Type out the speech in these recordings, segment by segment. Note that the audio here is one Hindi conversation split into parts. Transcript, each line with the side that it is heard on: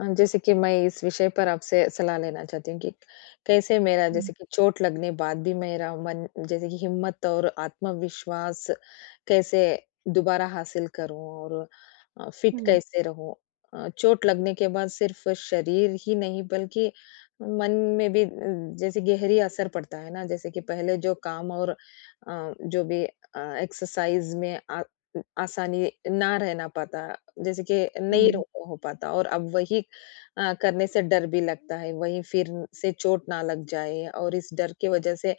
left: जैसे कि मैं इस विषय पर आपसे सलाह लेना चाहती हूँ कि कैसे मेरा
right: हुँ,
left: जैसे कि चोट लगने बाद भी मेरा मन जैसे कि हिम्मत और आत्मविश्वास कैसे दोबारा हासिल करूँ और फिट
right: हुँ,
left: कैसे रहूँ? चोट लगने के बाद सिर्फ शरीर ही नहीं बल्कि मन में भी जैसे गहरी असर पड़ता है ना, जैसे कि पहले जो काम और जो भी एक्सरसाइज़ में आ आसानी ना रहना पाता, जैसे कि नहीं
right: हुँ,
left: रो हो पाता और अब वही करने से डर भी लगता है, वहीं फिर से चोट ना लग जाए और इस डर की वजह से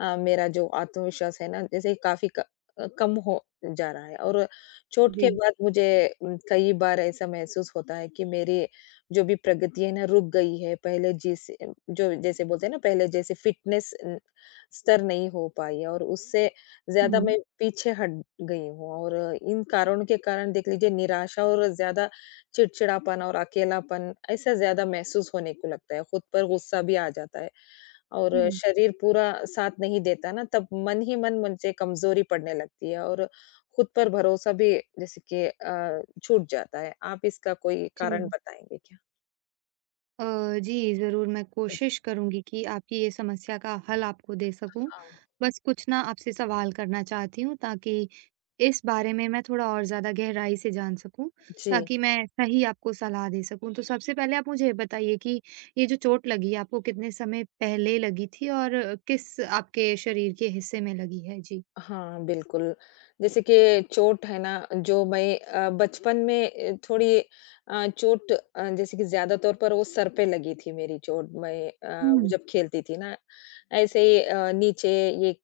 left: मेरा जो आत्मविश्वास है ना, जैसे काफ़ी कम हो जा रहा है और चोट के
right: जी।
left: बाद मुझे कई बार ऐसा महसूस होता है कि मेरी जो भी प्रगति है ना, रुक गई है। पहले जिस जो जैसे बोलते हैं ना, पहले जैसे फिटनेस स्तर नहीं हो पाई है और उससे ज़्यादा
right: हुँ,
left: मैं पीछे हट गई हूँ और इन कारणों के कारण देख लीजिए निराशा और ज़्यादा चिड़चिड़ापन और अकेलापन ऐसा ज़्यादा महसूस होने को लगता है, खुद पर गुस्सा भी आ जाता है और
right: हुँ,
left: शरीर पूरा साथ नहीं देता ना, तब मन ही मन मुझे कमज़ोरी पड़ने लगती है और खुद पर भरोसा भी जैसे कि छूट जाता है। आप इसका कोई
right: जी।
left: कारण बताएँगे क्या?
right: अ, जी, ज़रूर मैं
left: उ,
right: कोशिश करूँगी कि आपकी ये समस्या का हल आपको दे सकूँ।
left: हाँ।
right: बस कुछ ना आपसे सवाल करना चाहती हूँ ताकि इस बारे में मैं थोड़ा और ज़्यादा गहराई से जान सकूँ,
left: जी।
right: ताकि मैं सही आपको सलाह दे सकूँ। तो सबसे पहले आप मुझे ये बताइए कि ये जो चोट लगी आपको कितने समय पहले लगी थी और किस आपके शरीर के हिस्से में लगी है? जी।
left: हाँ, बिल्कुल। जैसे कि चोट है ना, जो मैं बचपन में थोड़ी जैसे कि ज़्यादा तौर पर वो सर पे लगी थी मेरी चोट। मैं
right: हुँ।
left: जब खेलती थी ना, ऐसे ही नीचे ये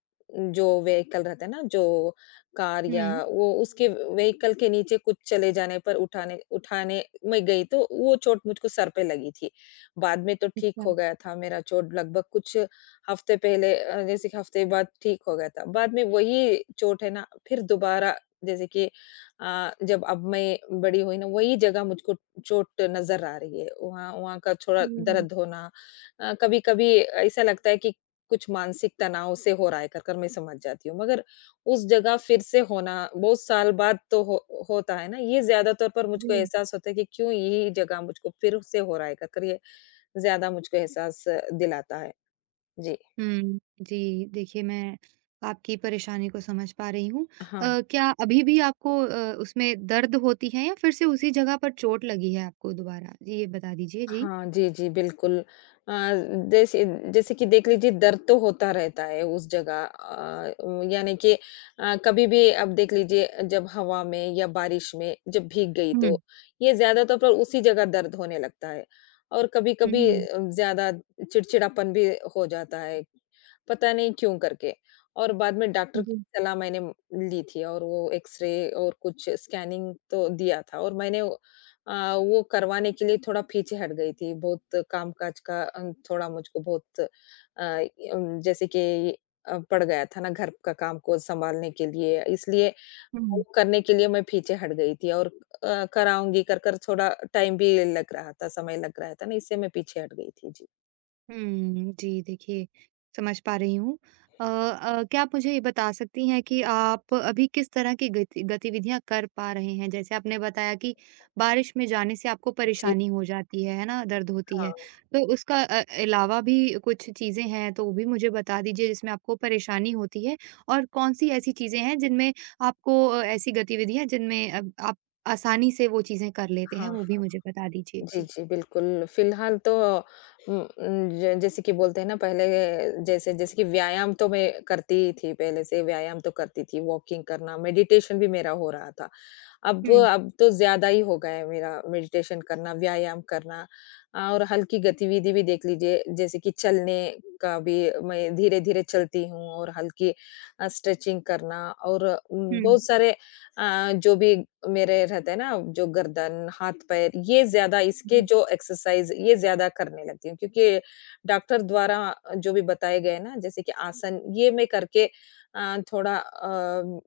left: जो व्हीकल रहता है ना, जो कार या
right: हुँ।
left: वो उसके व्हीकल के नीचे कुछ चले जाने पर उठाने उठाने मैं गई, तो वो चोट मुझको सर पे लगी थी। बाद में तो ठीक
right: अच्छा।
left: हो गया था मेरा चोट लगभग कुछ हफ्ते पहले अ, जैसे कि हफ्ते बाद ठीक हो गया था। बाद में वही चोट है ना, फिर दोबारा जैसे कि जब अब मैं बड़ी हुई ना, वही जगह मुझको चोट नज़र आ रही है। वहाँ वहाँ का थोड़ा
right: हुँ,
left: दर्द होना कभी-कभी ऐसा लगता है कि कुछ मानसिक तनाव से हो रहा है, कर-कर मैं समझ जाती हूँ। मगर उस जगह फिर से होना, बहुत साल बाद तो हो होता है ना, ये ज़्यादा तौर पर मुझको
right: जी।
left: एहसास होता है कि क्यों यही जगह मुझको फिर से हो रहा है, कर-कर ये ज़्यादा मुझको एहसास दिलाता है। जी।
right: हुँ। जी, देखिए मैं आपकी परेशानी को समझ पा रही हूँ।
left: हाँ।
right: क्या अभी भी आपको उसमें दर्द होती है या फिर से उसी जगह पर चोट लगी है आपको दोबारा? जी, ये बता दीजिए। जी।
left: हाँ, जी, जी, बिल्कुल। अ, जैसे जैसे कि देख लीजिए दर्द तो होता रहता है उस जगह वो यानी कि कभी भी आप देख लीजिए जब हवा में या बारिश में जब भीग गई तो
right: हुँ।
left: ये ज़्यादातर पर उसी जगह दर्द होने लगता है और
right: हुँ,
left: कभी-कभी
right: हुँ।
left: ज़्यादा चिड़चिड़ापन भी हो जाता है, पता नहीं क्यों करके। और बाद में डॉक्टर की
right: जी।
left: सलाह मैंने ली थी और वो एक्स-रे और कुछ स्कैनिंग तो दिया था और मैंने वो करवाने के लिए थोड़ा पीछे हट गई थी। बहुत काम-काज का थोड़ा मुझको बहुत जैसे कि पड़ गया था ना घर का काम को सँभालने के लिए, इसलिए
right: हुँ।
left: वो करने के लिए मैं पीछे हट गई थी और कराऊँगी कर-कर थोड़ा टाइम भी लग रहा था, समय लग रहा था ना इससे मैं पीछे हट गई थी। जी।
right: हुँ, जी देखिए, समझ पा रही हूँ। क्या आप मुझे ये बता सकती हैं कि आप अभी किस तरह की गतिविधियाँ कर पा रहे हैं? जैसे आपने बताया कि बारिश में जाने से आपको
left: जी,
right: परेशानी हो जाती है ना? दर्द होती है।
left: हाँ,
right: तो उसका अलावा भी कुछ चीज़ें हैं तो वो भी मुझे बता दीजिए जिसमें आपको परेशानी होती है और कौन-सी ऐसी चीज़ें हैं जिनमें आपको ऐसी गतिविधियाँ जिनमें अब आप आसानी से वो चीज़ें कर लेते हैं,
left: हाँ।
right: वो भी मुझे बता दीजिए?
left: जी,
right: जी।
left: जी, बिल्कुल। फ़िलहाल तो उम उम, ज जैसे कि बोलते हैं ना पहले जैसे जैसे कि व्यायाम तो मैं करती ही थी, पहले से व्यायाम तो करती थी, वॉकिंग करना, मेडिटेशन भी मेरा हो रहा था। अब
right: हुँ,
left: अब तो ज़्यादा ही हो गया है मेरा मेडिटेशन करना, व्यायाम करना और हल्की गतिविधि भी देख लीजिए, जैसे कि चलने का भी मैं धीरे-धीरे चलती हूँ और हल्की स्ट्रेचिंग करना और
right: हुँ।
left: बहुत सारे जो भी मेरे रहते हैं ना, जो गर्दन, हाथ-पैर, ये ज़्यादा इसके जो एक्सरसाइज़, ये ज़्यादा करने लगती हूँ क्योंकि डॉक्टर द्वारा जो भी बताए गए ना, जैसे कि आसन, ये मैं करके थोड़ा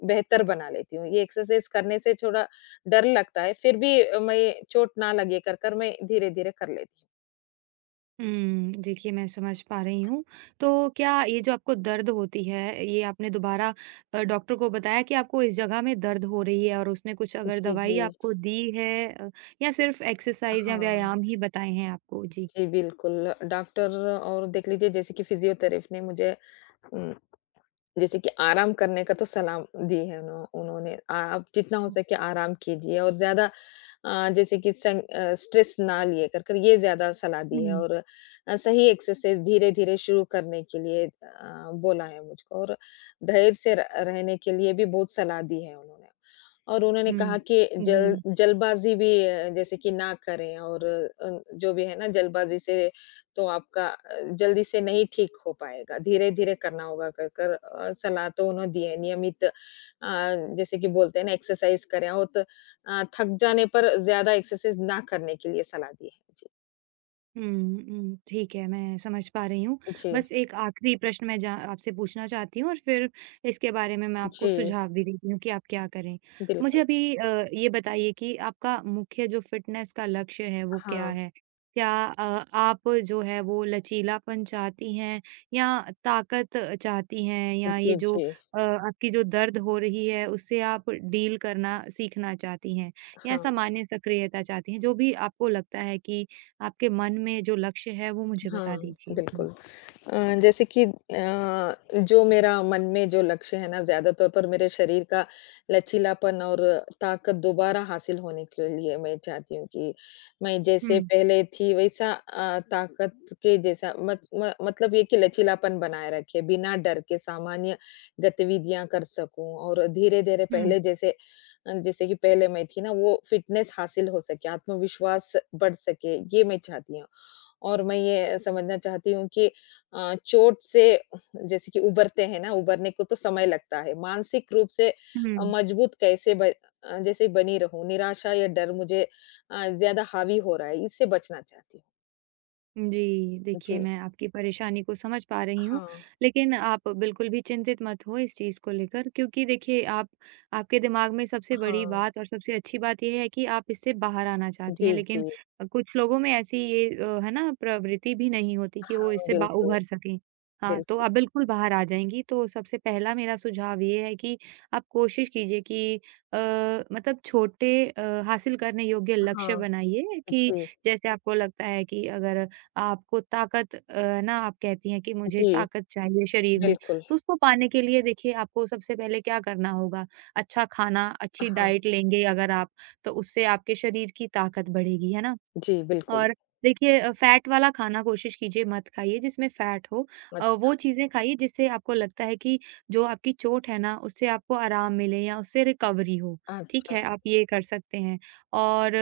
left: बेहतर बना लेती हूँ। ये एक्सरसाइज़ करने से थोड़ा डर लगता है, फिर भी मैं चोट ना लगे कर कर मैं धीरे-धीरे कर लेती
right: हुँ, देखिए मैं समझ पा रही हूँ। तो क्या ये जो आपको दर्द होती है, ये आपने दोबारा डॉक्टर को बताया कि आपको इस जगह में दर्द हो रही है और उसने कुछ
left: हूँ।
right: अगर
left: जी,
right: दवाई
left: जी।
right: आपको दी है अ, या सिर्फ़ एक्सरसाइज़ या
left: हाँ।
right: व्यायाम ही बताए हैं आपको? जी।
left: जी, बिल्कुल। डॉक्टर और देख लीजिए जैसे कि फिज़ियोथेरेपी ने मुझे उम जैसे कि आराम करने का तो सलाह दी है उन्होंने। आप जितना हो सके आराम कीजिए और ज़्यादा जैसे कि स्ट्रेस ना लिए कर कर ये ज़्यादा सलाह दी है
right: हुँ,
left: और सही एक्सरसाइज़ धीरे-धीरे शुरू करने के लिए बोला है मुझको और धैर्य से र रहने के लिए भी बहुत सलाह दी है उन्होंने। और उन्होंने
right: हुँ,
left: कहा कि जल
right: जी।
left: जल्दबाज़ी भी जैसे कि ना करें और जो भी है ना जल्दबाज़ी से तो आपका जल्दी से नहीं ठीक हो पाएगा, धीरे-धीरे करना होगा कर, कर सलाह तो उन्होंने दी है नियमित जैसे कि बोलते हैं ना एक्सरसाइज़ करें और थक जाने पर ज़्यादा एक्सरसाइज़ ना करने के लिए सलाह दी है। जी,
right: हुँ, हुँ, ठीक है, मैं समझ पा रही हूँ।
left: जी,
right: बस एक आखिरी प्रश्न मैं जा आपसे पूछना चाहती हूँ और फिर इसके बारे में मैं आपको
left: जी,
right: सुझाव भी देती हूँ कि आप क्या करें। मुझे
left: बिल्कुल।
right: अभी ये बताइए कि आपका मुख्य जो फ़िटनेस का लक्ष्य है, वो क्या
left: हाँ,
right: है? क्या आप जो है वो लचीलापन चाहती हैं या ताकत चाहती हैं या ये
left: जी,
right: जो
left: जी,
right: आपकी जो दर्द हो रही है, उससे आप डील करना सीखना चाहती हैं या
left: हाँ,
right: सामान्य सक्रियता चाहती हैं? जो भी आपको लगता है कि आपके मन में जो लक्ष्य है वो मुझे बता
left: हाँ,
right: दीजिए? जी।
left: बिल्कुल। जैसे कि जो मेरा मन में जो लक्ष्य है ना, ज़्यादा तौर पर मेरे शरीर का लचीलापन और ताकत दोबारा हासिल होने के लिए मैं चाहती हूँ कि मैं जैसे
right: हुँ।
left: पहले थी वैसा ताकत के जैसा मत म मतलब ये कि लचीलापन बनाए रखे, बिना डर के सामान्य गतिविधियाँ कर सकूँ और धीरे-धीरे
right: हुँ,
left: पहले जैसे जैसे कि पहले मैं थी ना, वो फ़िटनेस हासिल हो सके, आत्मविश्वास बढ़ सके, ये मैं चाहती हूँ। और मैं ये समझना चाहती हूँ कि चोट से जैसे कि उबरते हैं ना, उबरने को तो समय लगता है। मानसिक रूप से
right: हुँ, हुँ।
left: मजबूत कैसे ब अ, जैसे बनी रहूँ? निराशा या डर मुझे ज़्यादा हावी हो रहा है, इससे बचना चाहती हूँ।
right: जी, देखिए
left: जी।
right: मैं आपकी परेशानी को समझ पा रही हूँ,
left: हाँ,
right: लेकिन आप बिल्कुल भी चिंतित मत हो इस चीज़ को लेकर क्योंकि देखिए आप आपके दिमाग में सबसे बड़ी
left: हाँ।
right: बात और सबसे अच्छी बात ये है कि आप इससे बाहर आना चाहती हैं,
left: जी,
right: लेकिन
left: जी।
right: कुछ लोगों में ऐसी ये है ना प्रवृत्ति भी नहीं होती कि वो
left: हाँ,
right: इससे बा उभर सकें। हाँ, तो
left: बिल्कुल।
right: आप बिल्कुल बाहर आ जाएँगी, तो सबसे पहला मेरा सुझाव ये है कि आप कोशिश कीजिए कि अ, मतलब छोटे हासिल करने योग्य लक्ष्य
left: हाँ,
right: बनाइए कि
left: जी,
right: जैसे आपको लगता है कि अगर आपको ताकत अ, ना आप कहती हैं कि मुझे
left: जी,
right: ताकत चाहिए शरीर में,
left: बिल्कुल।
right: तो उसको पाने के लिए देखिए आपको सबसे पहले क्या करना होगा, अच्छा खाना, अच्छी
left: हाँ,
right: डाइट लेंगे अगर आप, तो उससे आपके शरीर की ताकत बढ़ेगी, है ना?
left: जी, बिल्कुल।
right: और देखिए फैट वाला खाना कोशिश कीजिए मत खाइए जिसमें फैट हो।
left: अच्छ
right: वो चीज़ें खाइए जिससे आपको लगता है कि जो आपकी चोट है ना, उससे आपको आराम मिले या उससे रिकवरी हो, ठीक
left: अच्छा,
right: है? आप ये कर सकते हैं। और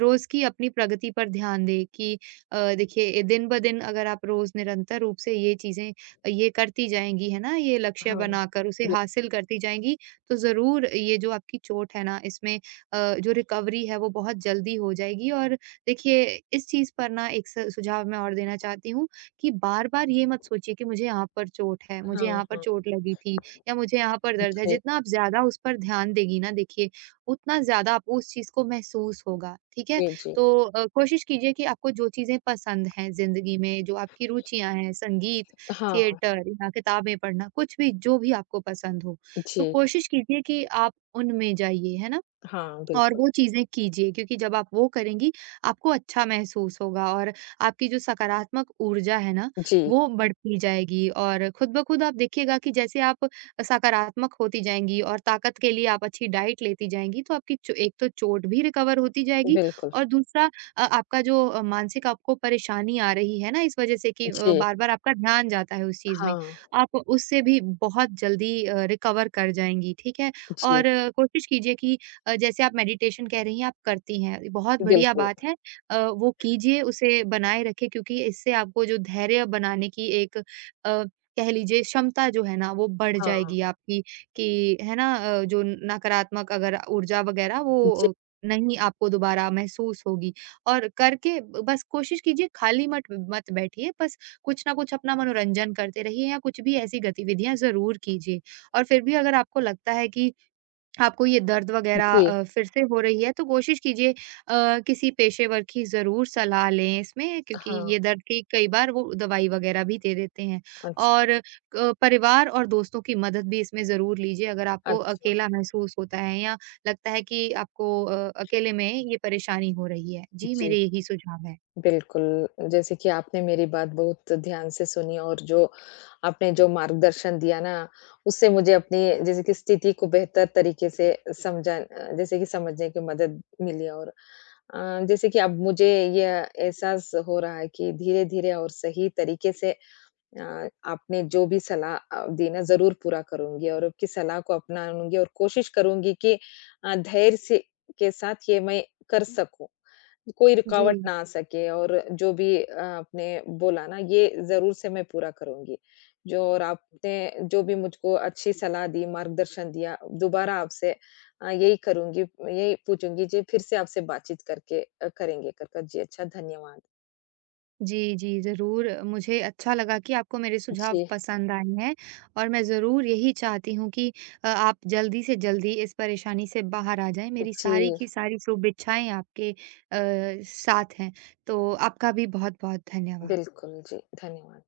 right: रोज़ की अपनी प्रगति पर ध्यान दें कि देखिए दिन-ब-दिन अगर आप रोज़ निरंतर रूप से ये करती जाएँगी, है ना? ये लक्ष्य
left: हाँ।
right: बनाकर उसे
left: बिल
right: हासिल करती जाएँगी, तो ज़रूर ये जो आपकी चोट है ना, इसमें जो रिकवरी है वो बहुत जल्दी हो जाएगी और देखिए इस चीज़ पर ना एक स सुझाव मैं और देना चाहती हूँ कि बार-बार ये मत सोचिए कि मुझे यहाँ पर चोट है, मुझे
left: हाँ,
right: यहाँ पर
left: हाँ।
right: चोट लगी थी या मुझे यहाँ पर दर्द है।
left: जी,
right: जितना आप ज़्यादा उस पर ध्यान देंगी ना देखिए, उतना ज़्यादा आपको उस चीज़ को महसूस होगा, ठीक है?
left: जी, जी।
right: तो कोशिश कीजिए कि आपको जो चीज़ें पसंद हैं ज़िंदगी में, जो आपकी रुचियाँ हैं, संगीत,
left: हाँ,
right: थिएटर या किताबें पढ़ना, कुछ भी जो भी आपको पसंद हो। तो
left: जी।
right: कोशिश कीजिए कि आप उनमें जाइए, है ना?
left: हाँ,
right: और
left: बिल्कुल।
right: वो चीज़ें कीजिए क्योंकि जब आप वो करेंगी, आपको अच्छा महसूस होगा और आपकी जो सकारात्मक ऊर्जा है ना,
left: जी,
right: वो बढ़ती जाएगी और खुद ब खुद आप देखिएगा कि जैसे आप सकारात्मक होती जाएँगी और ताकत के लिए आप अच्छी डाइट लेती जाएँगी, तो आपकी चो एक तो चोट भी रिकवर होती जाएगी
left: बिल्कुल।
right: और दूसरा आपका जो मानसिक आपको परेशानी आ रही है ना इस वज़ह से कि
left: जी,
right: बार-बार आपका ध्यान जाता है उस चीज़ में,
left: हाँ,
right: आप उससे भी बहुत जल्दी रिकवर कर जाएँगी, ठीक है?
left: जी,
right: और कोशिश कीजिए कि जैसे आप मेडिटेशन कह रही हैं आप करती हैं, बहुत बढ़िया
left: बिल्कुल,
right: बात है। वो कीजिए, उसे बनाए रखें क्योंकि इससे आपको जो धैर्य बनाने की एक कह लीजिए क्षमता जो है ना वो बढ़
left: हाँ,
right: जाएगी आपकी कि है ना जो नकारात्मक अगर ऊर्जा वग़ैरह वो
left: जी,
right: अ, नहीं आपको दोबारा महसूस होगी। और करके बस कोशिश कीजिए खाली मत मत बैठिए, बस कुछ ना कुछ अपना मनोरंजन करते रहिए या कुछ भी ऐसी गतिविधियाँ ज़रूर कीजिए। और फिर भी अगर आपको लगता है कि आपको ये दर्द वगैरह
left: जी,
right: फिर से हो रही है, तो कोशिश कीजिए किसी पेशेवर की ज़रूर सलाह लें इसमें क्योंकि
left: हाँ,
right: ये दर्द की कई बार वो दवाई वगैरह भी दे देते हैं।
left: अच्छ
right: और परिवार और दोस्तों की मदद भी इसमें ज़रूर लीजिए अगर आपको
left: अच्छा,
right: अकेला महसूस होता है या लगता है कि आपको अकेले में ये परेशानी हो रही है। जी, मेरे
left: जी,
right: यही सुझाव हैं।
left: बिल्कुल। जैसे कि आपने मेरी बात बहुत ध्यान से सुनी और जो आपने जो मार्गदर्शन दिया ना, उससे मुझे अपनी जैसे कि स्थिति को बेहतर तरीके से समझा अ, जैसे कि समझने की मदद मिली और जैसे कि अब मुझे यह एहसास हो रहा है कि धीरे-धीरे और सही तरीके से आपने जो भी सलाह दी ना ज़रूर पूरा करूँगी और आपकी सलाह को अपनाऊँगी और कोशिश करूँगी कि धैर्य से के साथ ये मैं कर सकूँ। कोई
right: जी।
left: रुकावट ना आ सके और जो भी आपने बोला ना ये ज़रूर से मैं पूरा करूँगी। जो और आपने जो भी मुझको अच्छी सलाह दी, मार्गदर्शन दिया, दोबारा आपसे यही करूँगी, यही पूछूँगी जी फिर से आपसे बातचीत करके करेंगे कर कर जी अच्छा धन्यवाद।
right: जी, जी, ज़रूर। मुझे अच्छा लगा कि आपको मेरे सुझाव
left: जी,
right: पसंद आए हैं और मैं ज़रूर यही चाहती हूँ कि आप जल्दी से जल्दी इस परेशानी से बाहर आ जाएँ। मेरी
left: जी,
right: सारी की सारी शुभेच्छाएँ आपके साथ हैं। तो आपका भी बहुत-बहुत धन्यवाद।
left: बिल्कुल जी, धन्यवाद।